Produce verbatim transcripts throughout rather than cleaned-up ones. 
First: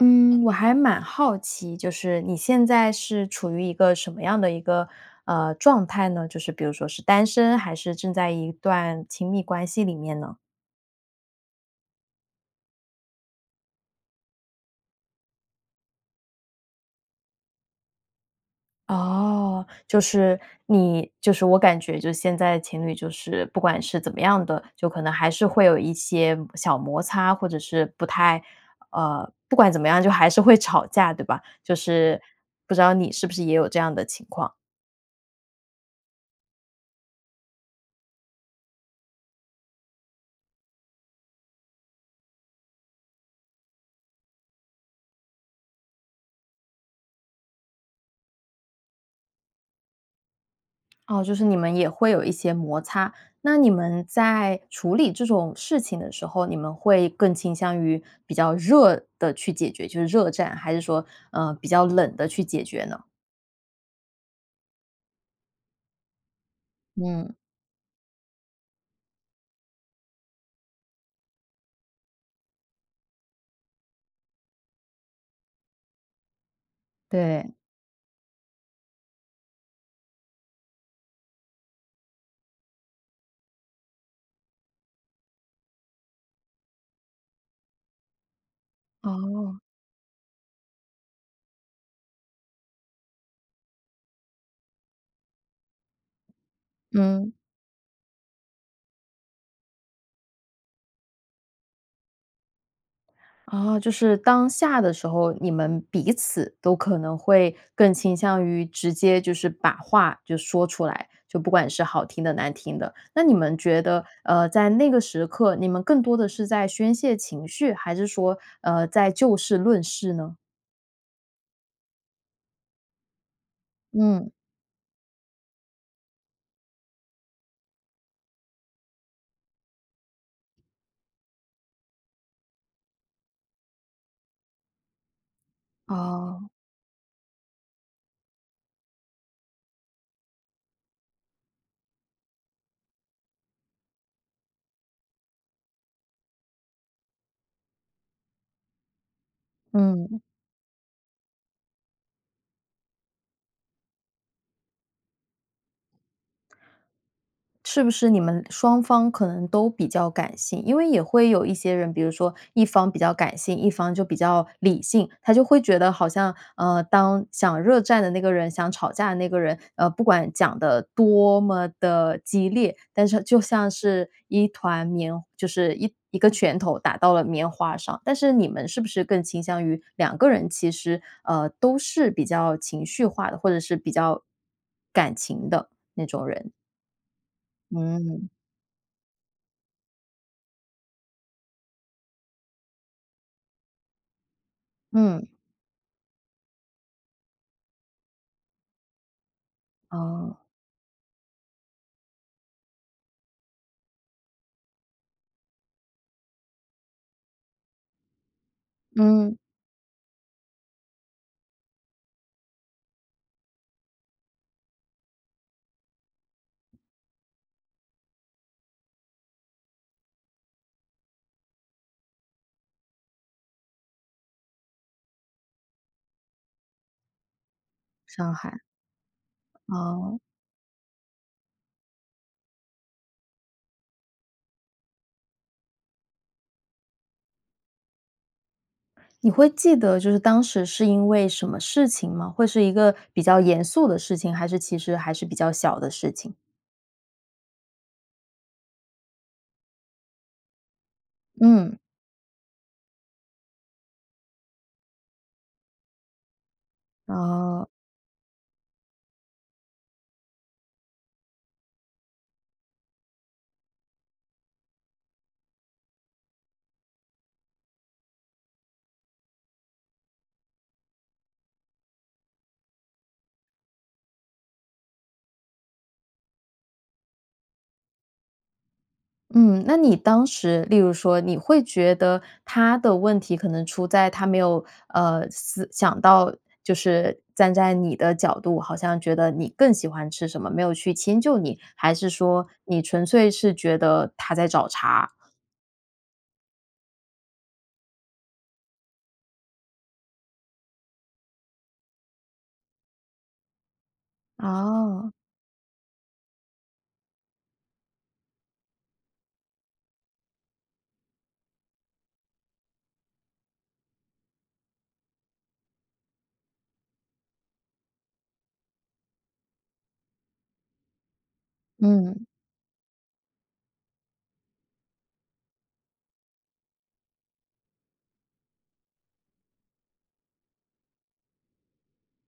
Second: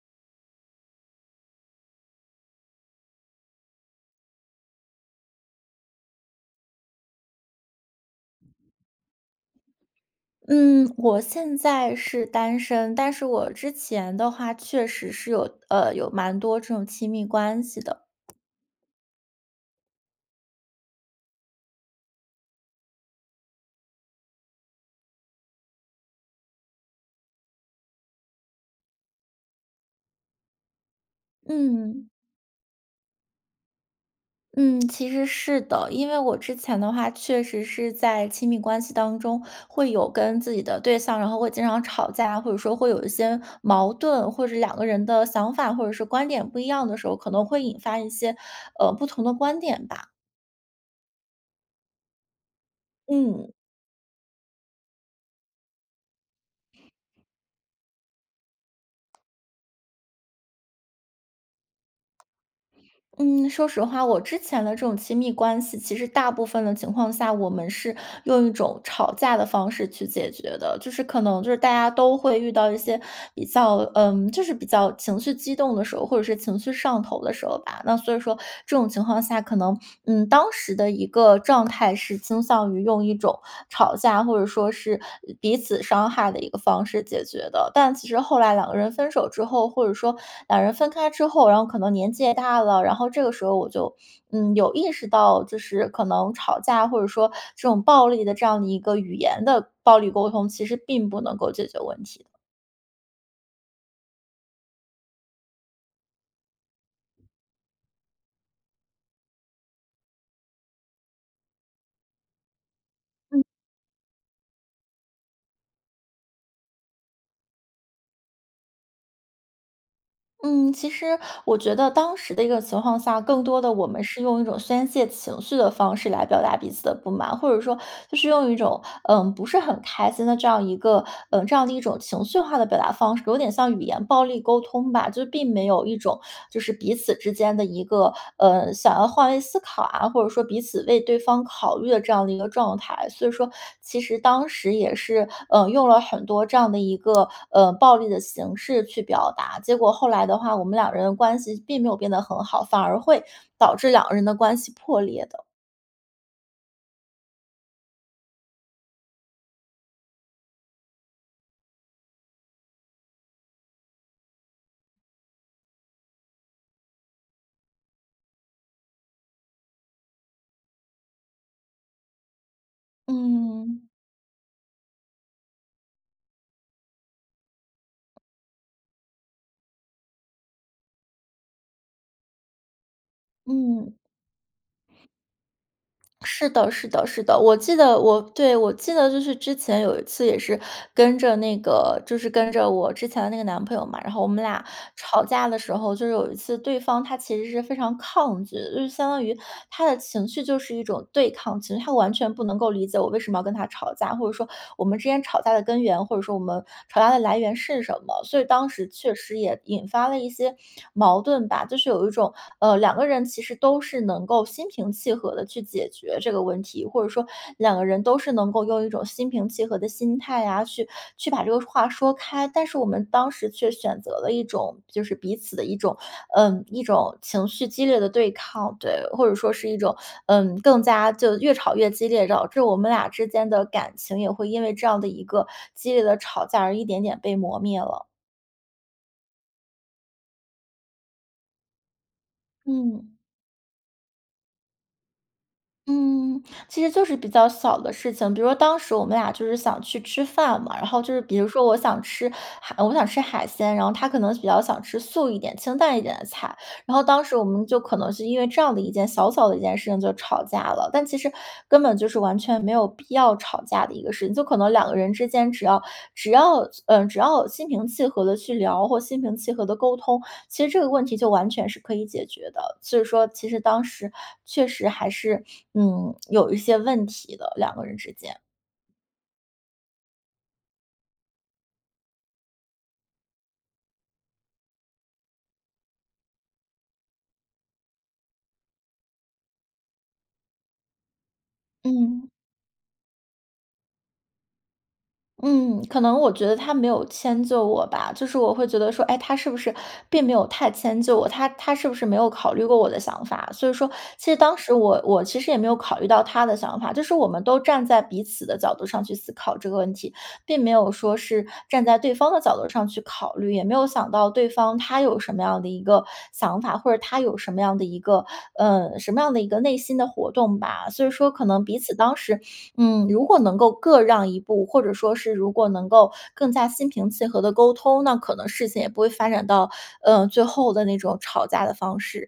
嗯，我还蛮好奇，就是你现在是处于一个什么样的一个呃，状态呢？就是比如说是单身还是正在一段亲密关系里面呢？嗯，我现在是单身。但是我之前的话，确实是有呃，有蛮多这种亲密关系的。哦，就是你就是我感觉就现在情侣就是不管是怎么样的，就可能还是会有一些小摩擦，或者是不太呃，不管怎么样，就还是会吵架对吧？就嗯。是不知道你是不是也有这样的情况？嗯，其实是的。因为我之前的话确实是在亲密关系当中会有跟自己的对象，然后会经常吵架啊，或者说会有一些矛盾。或者两个人的想法或者说观点不一样的时候，可能会引发一些，呃，不同的观点吧。哦，就是你们也会有一些摩擦。嗯。那你们在处理这种事情的时候，你们会更倾向于比较热地去解决，就是热战，还是说，嗯，比较冷地去解决呢？嗯，说实话，我之前的这种亲密关系其实大部分的情况下，嗯。我们是用一种吵架的方式去解决的。就是可能就是大家都会遇到一些比较，嗯，就是比较情绪激动的时候，或者是情绪上头的时对。候吧。那所以说这种情况下可能，嗯，当时的一个状态是倾向于用一种吵架啊，或者说是彼此伤害的一个方式解决的。但其实后来两个人分手之哦。后，或者说俩人分开之后，然后可能年纪也大了，然后这个时候我就嗯，有意识到，就是可能吵架，或者说嗯。这种暴力的这样的一个语言的暴力沟通，其实并不能够解决问题。哦，就是当下的时候，你们彼此都可能会更倾向于直接就是把话就说出来，就不管是好听的难听的。那你嗯。们觉得呃在那个时刻，你们更多地是在宣泄情绪，还是说呃在就事论事呢？嗯，其实我觉得当时的一个情况下，更多地我们是嗯。用一种宣泄情绪的方式来表达彼此的不满，或者说就是用一种呃不是很开心的这样一个嗯这样的一种情绪化的表达方式，有点像语言暴力沟通吧。就并没有一种哦。就是彼此之间的一个，呃想要换位思考啊，或者说彼此为对方考虑的这样的一个状态。所以说其实当时也是嗯用了很多这样的一个，呃，暴力的形式去表达，结果后嗯。来的话，我们两个人的关系并没有变得很好，反而会导致两个人的关系破裂的。是不是你们双方可能都比较感性？因为也会有一些人，比如说一方比较感性，一方就比较理性。他就会觉得好像呃，当想热战的那个人想吵架的那个人，呃不管讲得多么地激烈，但是就像嗯。是一团棉就是一一个拳头打到了棉花上。但是你们是不是更倾向于两个人其实呃都是比较情绪化的，或者是比嗯。较感情的那种是人。的，是的，是的。我记得我嗯。对，我记得就是之前有一次也是跟着那个，就是跟着我之前的那个男朋友嘛。然后我们俩吵嗯。架的时候，就是有一次对方，他其实是非常抗拒，就相当于他的情绪哦。就是一种对抗，其实他完全不能够理解我为什么要跟他吵架，或者说我们之间吵架的根源，或者说我们吵架的来源是什么。所以当时确嗯。实也引发了一些矛盾吧，就是有一种，呃，两个人其实都是能够心平气和地去解决这个问题，或者说两个人都是能够用一种心平气和的心态啊，去去把这个话说开。但是我们当时却选择了一种就是彼此的一种，呃，一种情绪激烈的对伤害。抗，对。或者说是一种哦。嗯更加就越吵越激烈，导致我们俩之间的感情也会因为这样的一个激烈的吵架而一点点被磨灭了。你会记得就是当时是因为什么事情吗？会是一个嗯。比较严肃的事情，还是其实还是比较小的事情？嗯，其实就是比较小的事情。比如说当时我们俩就是想去吃饭嘛，然后就是比如说我嗯。想吃海我想吃海鲜，然后他可能比较想吃素一点，清淡一点的菜，然后当时我们哦。就可能是因为这样的一件小小的一件事情就吵架了。但其实根本就是完全没有必要吵架的一个事情，就可能两个人之间，只要只要嗯，只要心平气和地去聊，或心平气和地沟通，其实这个问题就完全是可以解决的。其实说，其实当时确实还是，嗯，有一些问题的，两个人之间。嗯，那你当时，例如说你会觉得他的问题可能出在他没有呃，思想到就是站在你的角度，好像觉得你更喜欢吃什么，没有去迁就你，还是嗯。说你纯粹是觉得他在找茬？嗯，可能我觉得他没有迁就我吧。就是我会觉得说，哎，他是不是并没有太迁就我，他他是不是没有考虑过我的想法。所以说，其实当时我哦。我其实也没有考虑到他的想法，就是我们都站在彼此的角度上去思考这个问题，并没有说是站在对方的角度上去考虑，也没有想到对方他有什么样的一个想法，或者他有什么样的一个呃，什么样的一个内心的活动吧。所以说可能彼此当嗯。时嗯，如果能够各让一步，或者说是如果能够更加心平气和地沟通，那可能事情也不会发展到，呃，最后的那种吵架的方式。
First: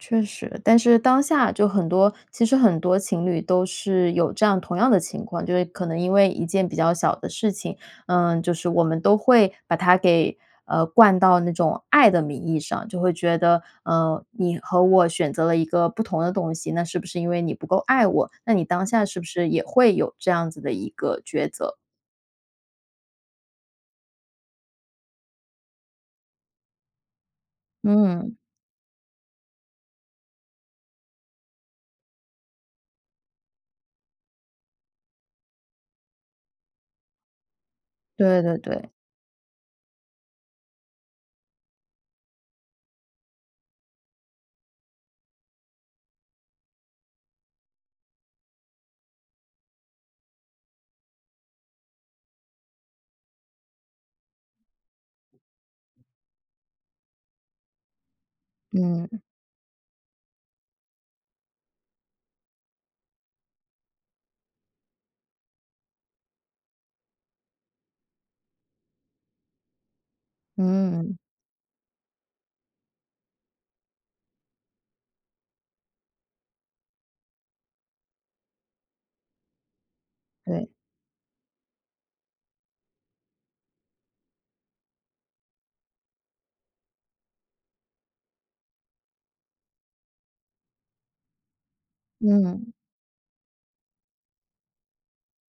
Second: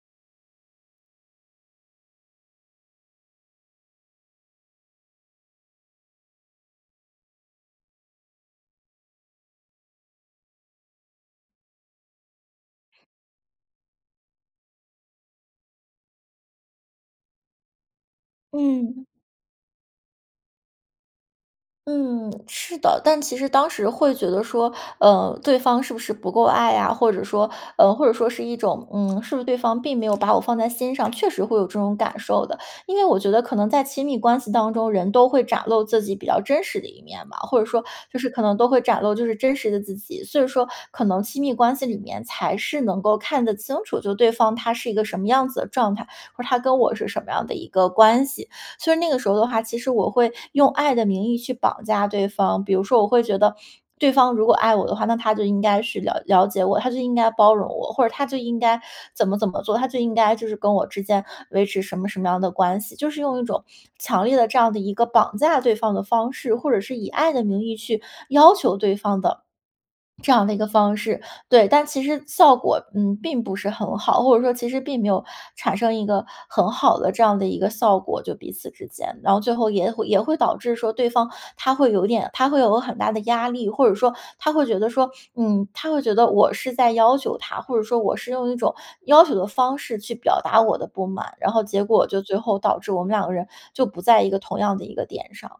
确实，但是当下就很多其实很多情侣都是有这样同样的情况，就是可能因为一件比较小的事情，呃，就是我们都会把它给呃灌到那种爱的名义上，就会觉得，呃，你和我选择了一个不同的东西，那是不是因为你不够爱我？那你当嗯。下是不是也会有这样子的一个抉择？嗯，是的，但其实当时会觉得说，呃，对方是不是不够爱啊，或者说呃或者说嗯。是一种，嗯，是不是对方并没有把我放在心上，确实会有这种感受的。因为我觉得可能在亲密关系当中，人都会展露自己比较真实的一面吧，或者说就是可对能对都会对。展露就是真实的自己。所以说可能亲密关系里面才是能够看得清楚就对方他是一个什么样子的状态，或是他跟我是什么样的一个关系。所以那个时候的话，其实我会用爱的名义去绑架对方，比如说我会觉得对方如果爱我的话，那他就应该是了了解我，他就应该包容我，或者他就应该嗯。怎么怎么做，他就应该就是跟我之间维持什么什么样的关系，就是用一种强烈的这样的一个绑架对方的方式，或者是以爱的名义去要求对方的 这样的一个方嗯。式。对，但其实效果，嗯，并不是很好，或者说其实并没有产生一个很好的这样的一个效果就彼此之间。然后最后也会也会导对。致说对方他会有点他会有很大的压力，或者说他会觉得说，嗯，他会觉得我是在要求他，或者说我是用一种要求的方式去表达我的不满，然后结果就最后嗯。导致我们两个人就不在一个同样的一个点上。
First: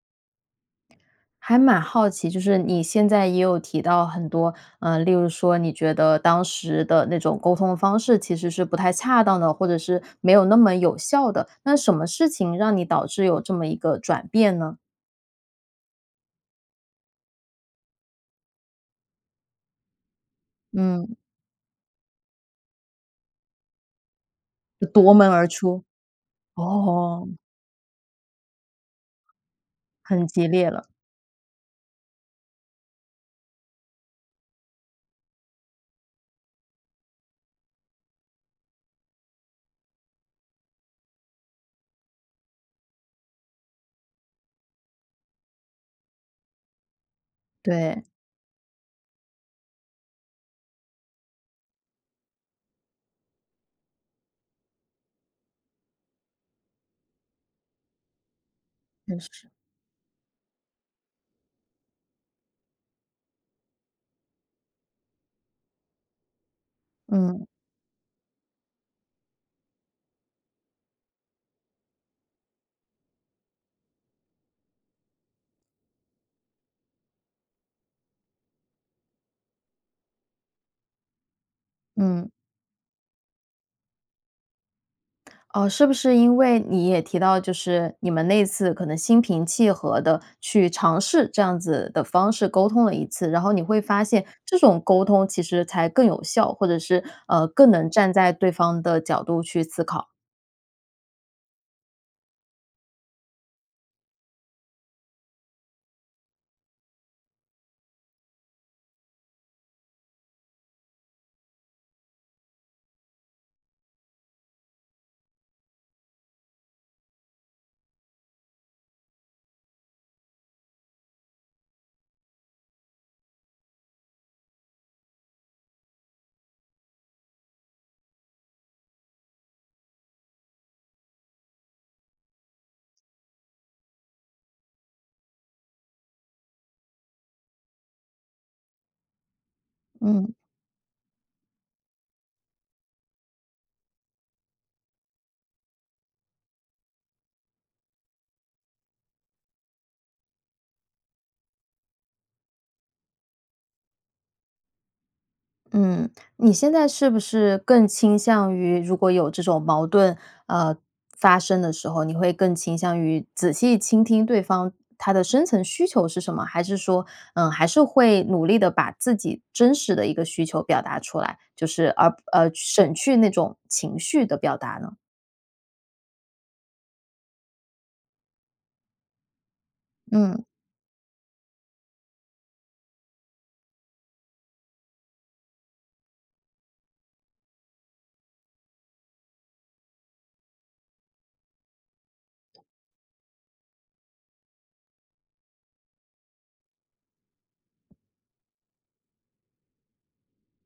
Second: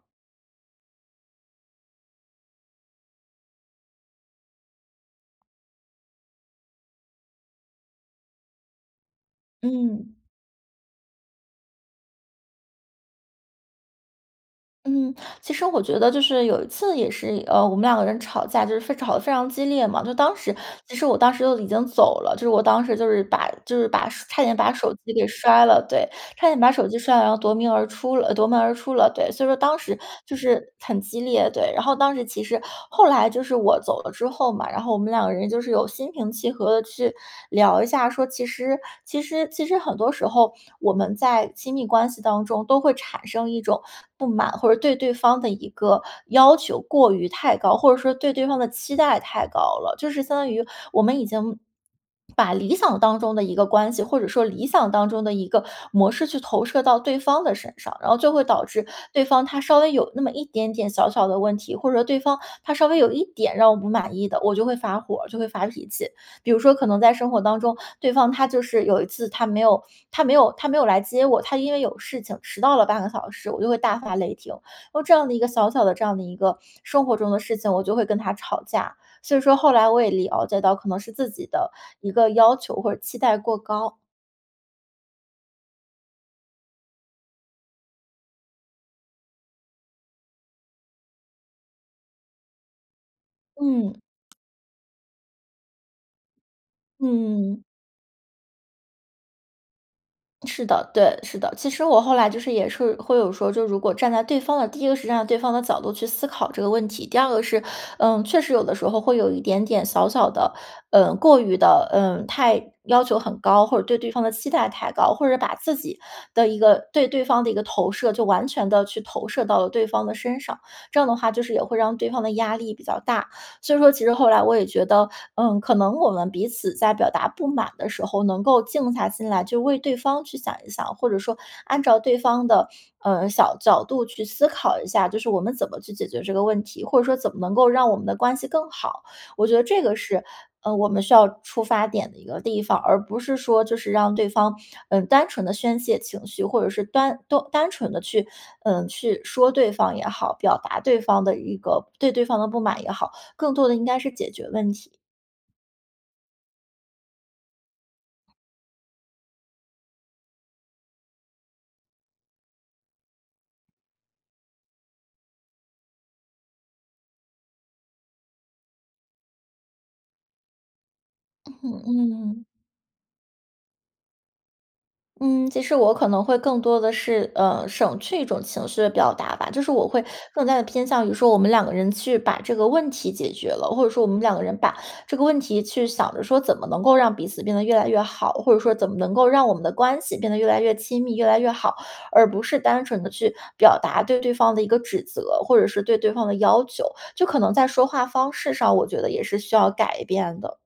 还蛮好奇，就是你现在也有提到很多，呃，例如说你觉得当时的那种沟通方式其实是不太恰当的，或者是嗯。没有那么有效的。那什么事情让你导致有这么一个转变呢？嗯，其实我觉得就是有一次也是呃，我们两个人吵架就是非吵得非常激烈嘛。就当时其实嗯。我当时都已经走了，就是我当时就是把就是把差点把就手机夺给门而摔出。了。对，差点把手机摔了，哦。然后夺鸣而出了，呃，夺门而出了。对，所以说当时很就激烈是了。很激烈，对。然后当时其实后来就是我走了之后嘛，然后我们两个人就是有心平气和地去聊一下说，其实其实其实很多时候我们在亲密关系当中都会产生一种不满，或者对对方的一个要求过于太高，或者对。说对对方的期待太高了。就是相当于我们已经 把理想当中的一个关系，或者说理想当中的一个模式去投射到对方的身上，然后就会导致嗯，对方是。他稍微有那么一点点小小的问题，或者说对方他稍微有一点让我不满意的，我就会发火儿，就会发脾气。比如说可能在生活嗯。当中，对方他就是有一次他没有他没有他没有来接我，他因为有事情迟到了半个小时，我就会大发雷霆。然后这样的一个小小的这样的一个生活中的事情，我就会跟他吵架。所以说后来我也了解到可能是自己的一个嗯。要求或者期待过高。呃，是不是因为你也提到就是你们那次可能心平气和地去尝试这样子的方式沟通了一次。然后你会嗯。发现这种沟通其实才更有效，或者是呃嗯。更能站在对方的角度去思考。是的，对，是的。其实我后来就是也是会有说，就如果站在对方的，第一个实际上对方的角度去思考这个问题。第二个是，呃，确实有的时候会有一点点小小的，嗯过于的嗯，太要求很高，或者对对方的期待太高。或者把自己的一个对对方的一个投射就完全地去投射到了对方的身上，这样的话就是也会让对方的压力比较大。所以说其实后来我也觉得，嗯，可能我们彼此在表达不满的时候能够静下心来去为对方去想一想，或者说按照对方的呃小角度去思考一下。就是我们怎么去解决这个问题，或者说怎么能够让我们的关系更好。我觉得这个是嗯。呃我们需要出发点的一个地方，而不是说就是让对方嗯单纯地宣泄情绪，或者是端-单纯地去嗯去说对方也好，表达对方的一个对对方的不满也好，更多的应该是解决问题。嗯，你现在是不是更倾向于如果有这种矛盾，呃，发生的时候，你会更倾向于仔细倾听对方，他的深层需求是什么，还是说，呃，还是会努力地把自己真实的一个需求表达出来，嗯就哼，是，呃嗯。呃，省去那种情绪的表达呢？嗯，其实我可能会更多地是，呃，省去一种情绪的表达吧。就是我会嗯。更加地偏向于说我们两个人去把这个问题解决了，或者说我们两个人把这个问题去想着说怎么能够让彼此变得越来越好，或者说怎么能够让我们的关系变得越来越亲密、越来越好，而不是单纯地去表达对对方的一个指责，或者是对对方的要求，就可能在说话方式上，我觉得也是需要改变的。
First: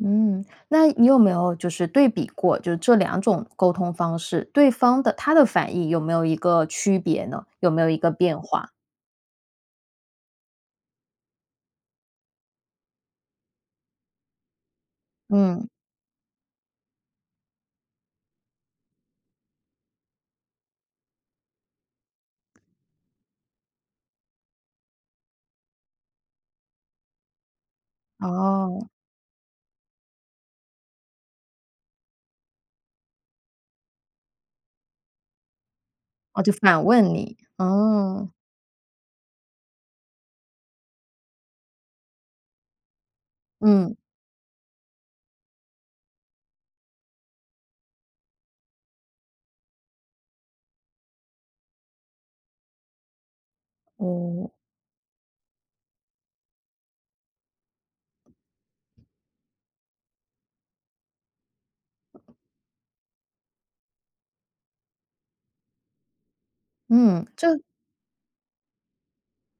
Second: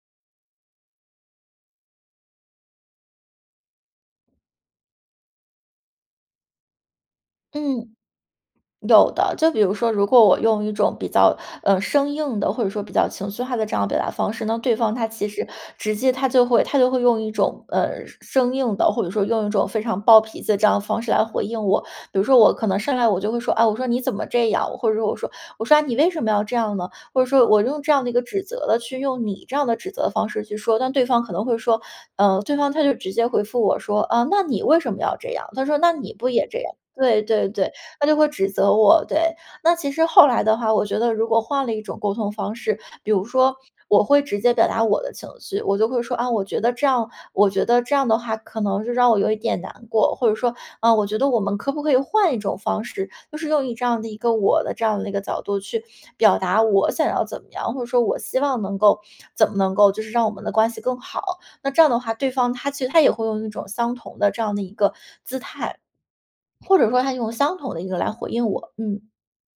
嗯，那你有没有就是对比过，就是这两种沟通方式，对方的，他的反应有没有一个区别呢？有没有嗯。一个变化？有的，就比如说，如果我用一种比较，呃，生硬的，或者说比较情绪化的这样表达方式，那对方他其实嗯。直接他就会他就会用一种，呃，生生硬的，或者说用一种非常暴脾气的这样的方式来回应我。比如说我可能上来我就会说：“啊，我说你怎么这样。”或者说我说，我说：”啊，你为什么要这样呢？”或者说我用这样的一个指责的哦。去用你这样的指责的方式去说。但对方可能会说，呃，对方他就直接回复我说：“啊，那你为什么要这样？”他说：“那你不哦也就这样。”反问对，你，对，对，他就会哦。指责我，对。那其实后来的话，我觉得如果换了一种沟通方式，比如说嗯。我会直接表达我的情绪，我就会说：“啊，我觉得这样，我觉得这样的话可能就让我有一点难过“，或者说：“啊，我觉得我们可不可以换一种方式”，就是用一这样的一个哦。我的这样的一个角度去表达我想要怎么样，或者说我希望能够，怎么能够就是让我们的关系更好。那这样的话，对方他其实他也会用一种相同的这样的一个姿态，或者说他嗯，用相就同的一个来回应我。嗯。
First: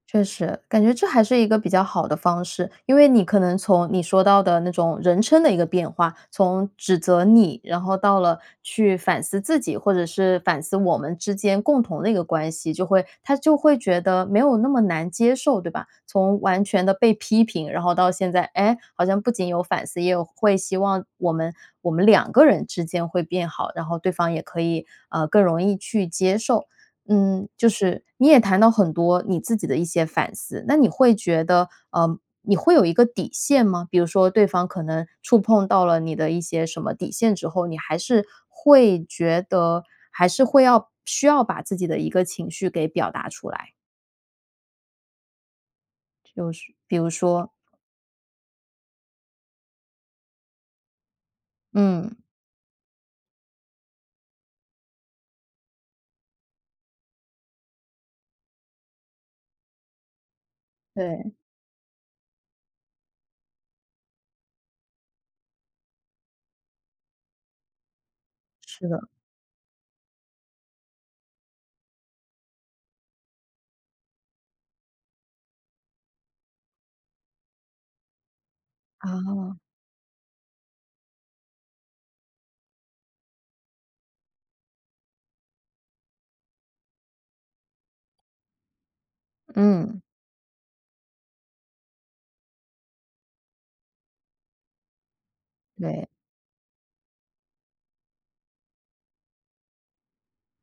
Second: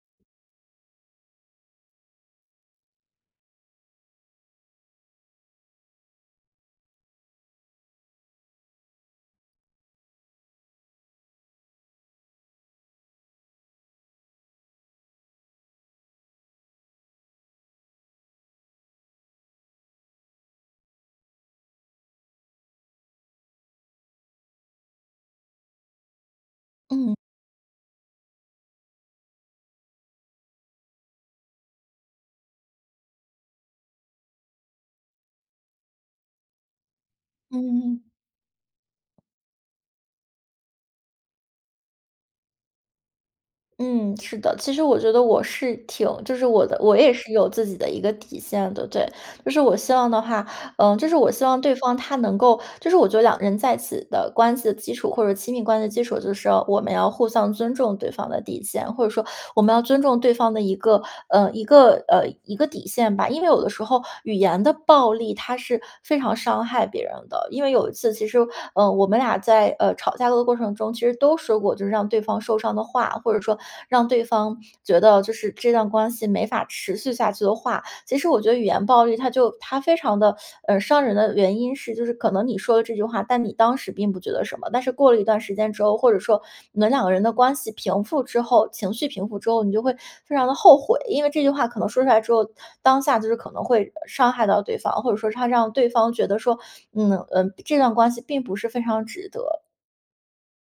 确实，感觉这还是一个比较好的方式。因为你可能从你说到的那种人称的一个变化，从指责你，然后到了去反思自己，或者是反思我们之间共同的一个关系。就会他就会觉得没有那么难接受，对吧？从完全地被批评，然后到现在，诶，好像不仅有反思。也有会希望我们我们两个人之间会变好，然后对方也可以呃，更容易去接受。嗯。嗯，就是你也谈到很多你自己的一些反思，那你会觉得嗯，你会有一个底线吗？比如说对方可能触碰到了你的一些什么底线之嗯后，嗯你还嗯。是会觉得还是会要需要把自己的一个情绪给表达出来？嗯，是的，其实我觉得我是挺就是就我是，的我比如也是有说？自己的一个底线的。对，就是我希望的话，嗯，就是我希望对方他嗯。能够，就是我觉得两个人在一起的关系的基础，或者说亲密关系的基础。就是我们要互相尊重对方的底线，或者说我们要尊重对方的一个，对。呃一个呃，一个底线吧，因为有的时候语言的暴力，它是非常伤害别人的。因为有一次其实，是嗯，我的。们俩在，呃，吵架的过程中，其实都说过就是让对方受伤的话，或者说让对方觉得就是这段关系没法持续下去的话。其实我觉得语言暴力它就哦。它非常地 嗯，伤人的原因是就是可能你说了这句话，但你当时并不觉得什么。但是过了一段时间之后，或者说你们两个人的关系平复之后、情绪平复之后，你就会嗯。非常地后悔。因为这句话可能说出来之后，当下就是可能会伤害到对方，或者说它让对对。方觉得说嗯，呃，这段关系并不是非常值得。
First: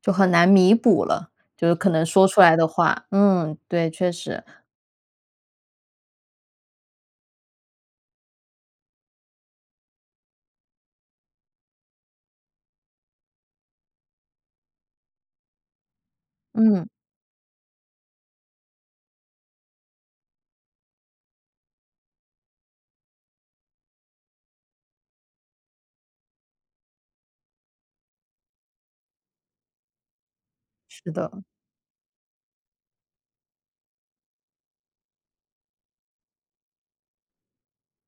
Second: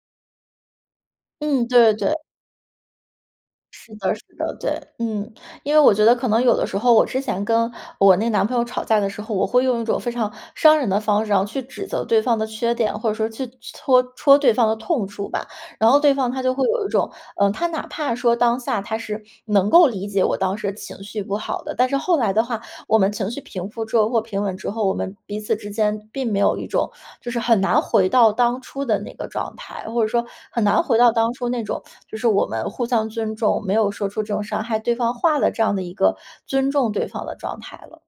就很难弥补了。嗯，就是可对对能对。说出来的话，嗯，对，是确的，是实。的，对。嗯，因为我觉得可能有的时候我之前跟我那男朋友吵架的时候，我会用一种非常伤人的方式然后去指责对方的缺点，或者说去搓戳对方的痛处吧。然后对方他就会有嗯。一种，呃，他哪怕说当下他是能够理解我当时的情绪不好的。但是后来的话我们情绪平复之后或平稳之后，我们彼此之间并没有一种，就是很难回到当初的那个状态，或者说很难回是到当的。初那种，就是我们互相尊重，没有说出这种伤害对方话的这样的一个尊重对方的状态了。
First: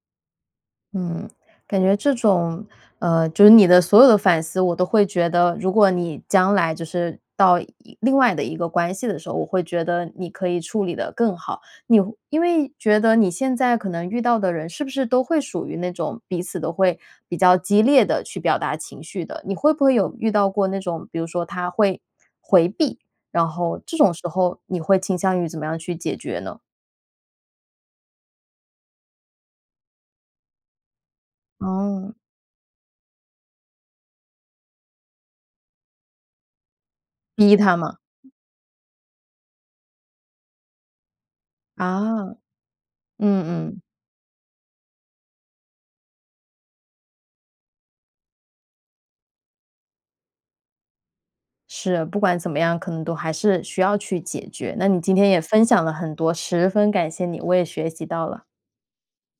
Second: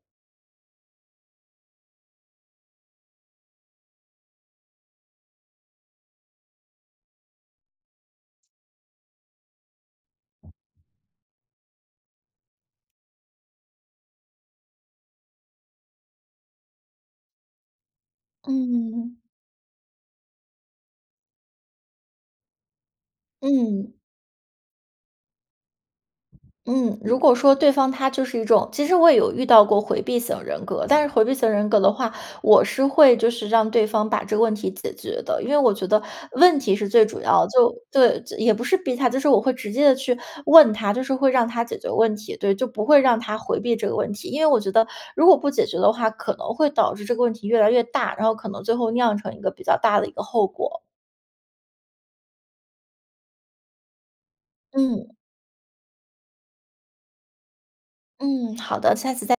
嗯，感觉这种，呃，就是你的所有的反思我都会觉得，如果你将来就是到一另外的一个关系的时候，我会觉得你可以处理得更好。你会因为觉得你现在可能遇到的人是不是都会属于那种彼此都会比较激烈地去表达情嗯。绪的？你会不会有遇到过那种，比如说他会回避，然后嗯。这种时候你会倾向于怎么样去解决呢？嗯，如果说对方他就是一种其实我也有遇到过回避型人格，但是回避型人格的话，哦。我是会就是让对方把这个问题解决的。因为我觉得问题是最主要的，逼就他嘛。对，就也不是逼他，就是我会直接地去问他，就是会让他解决问题。啊。对，就不会让他嗯，回避嗯。这个问题。因为我觉得如果不解决的话，可能会导致这个问题越来越大，然后可能最后酿成一个比较大的一个后果。是，不管怎么样，可能都还是需要去解决。那你嗯。今天也分享了很多，十分感谢你，我也学习到了。嗯，好的，下次再